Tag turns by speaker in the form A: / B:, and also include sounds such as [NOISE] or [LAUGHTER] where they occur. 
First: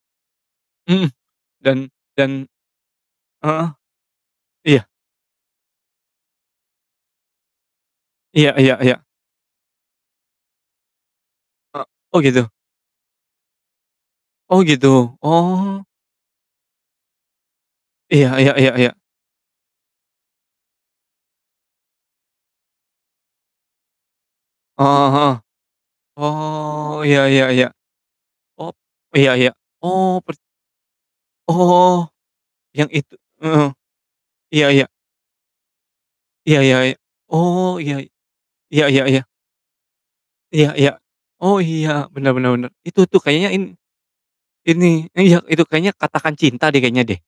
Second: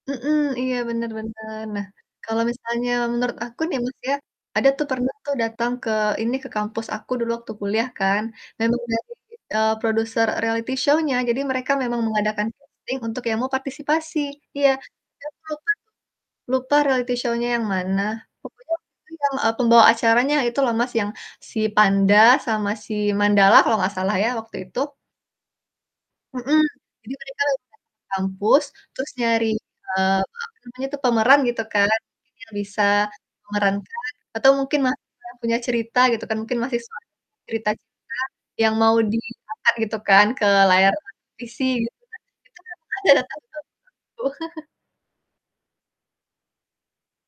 A: Mhm. Iya, bener
B: Mhm,
A: bener.
B: dan
A: Nah, kalo
B: dan
A: misalnya menurut aku
B: heeh.
A: nih, Mas, ya, ada tuh
B: Iya.
A: pernah tuh dateng ke ini, ke kampus aku dulu waktu kuliah kan,
B: Iya iya
A: memang
B: iya.
A: dari, eee, produser reality show-nya. Jadi mereka
B: Ek
A: memang
B: oh,
A: mengadakan
B: gitu?
A: casting untuk yang mau partisipasi.
B: Oh,
A: Iya,
B: gitu,
A: iya, aku lupa
B: oh.
A: tuh, lupa reality show-nya yang mana.
B: Iya iya iya
A: Pokoknya waktu
B: iya.
A: itu yang, eee, pembawa acaranya itu loh, Mas, yang si Panda sama si Mandala kalau nggak salah ya, waktu itu.
B: Heeh heeh.
A: Mhm,
B: Oh,
A: jadi
B: ya
A: mereka
B: ya
A: [UNINTELLIGIBLE]
B: ya.
A: ke kampus,
B: Oh,
A: terus
B: ya
A: nyari,
B: ya.
A: eee,
B: Oh, pert
A: apa namanya tuh, pemeran, gitu kan,
B: Oh,
A: mungkin yang bisa
B: yang itu heeh.
A: memerankan atau
B: Ya
A: mungkin
B: ya.
A: mahasiswa yang punya cerita gitu kan, mungkin
B: Ya
A: masih
B: ya ya.
A: soal cerita
B: Oh, ya.
A: cinta yang
B: Ya
A: mau
B: ya
A: di
B: ya.
A: angkat gitu kan, ke
B: Ya
A: layar
B: ya. Oh,
A: televisi gitu
B: iya, bener bener bener.
A: kan. Itu kan
B: Itu tuh kayaknya
A: [UNINTELLIGIBLE]
B: in
A: tuh. [CHUCKLES]
B: ini iya, itu, kayaknya Katakan Cinta deh, kayaknya deh.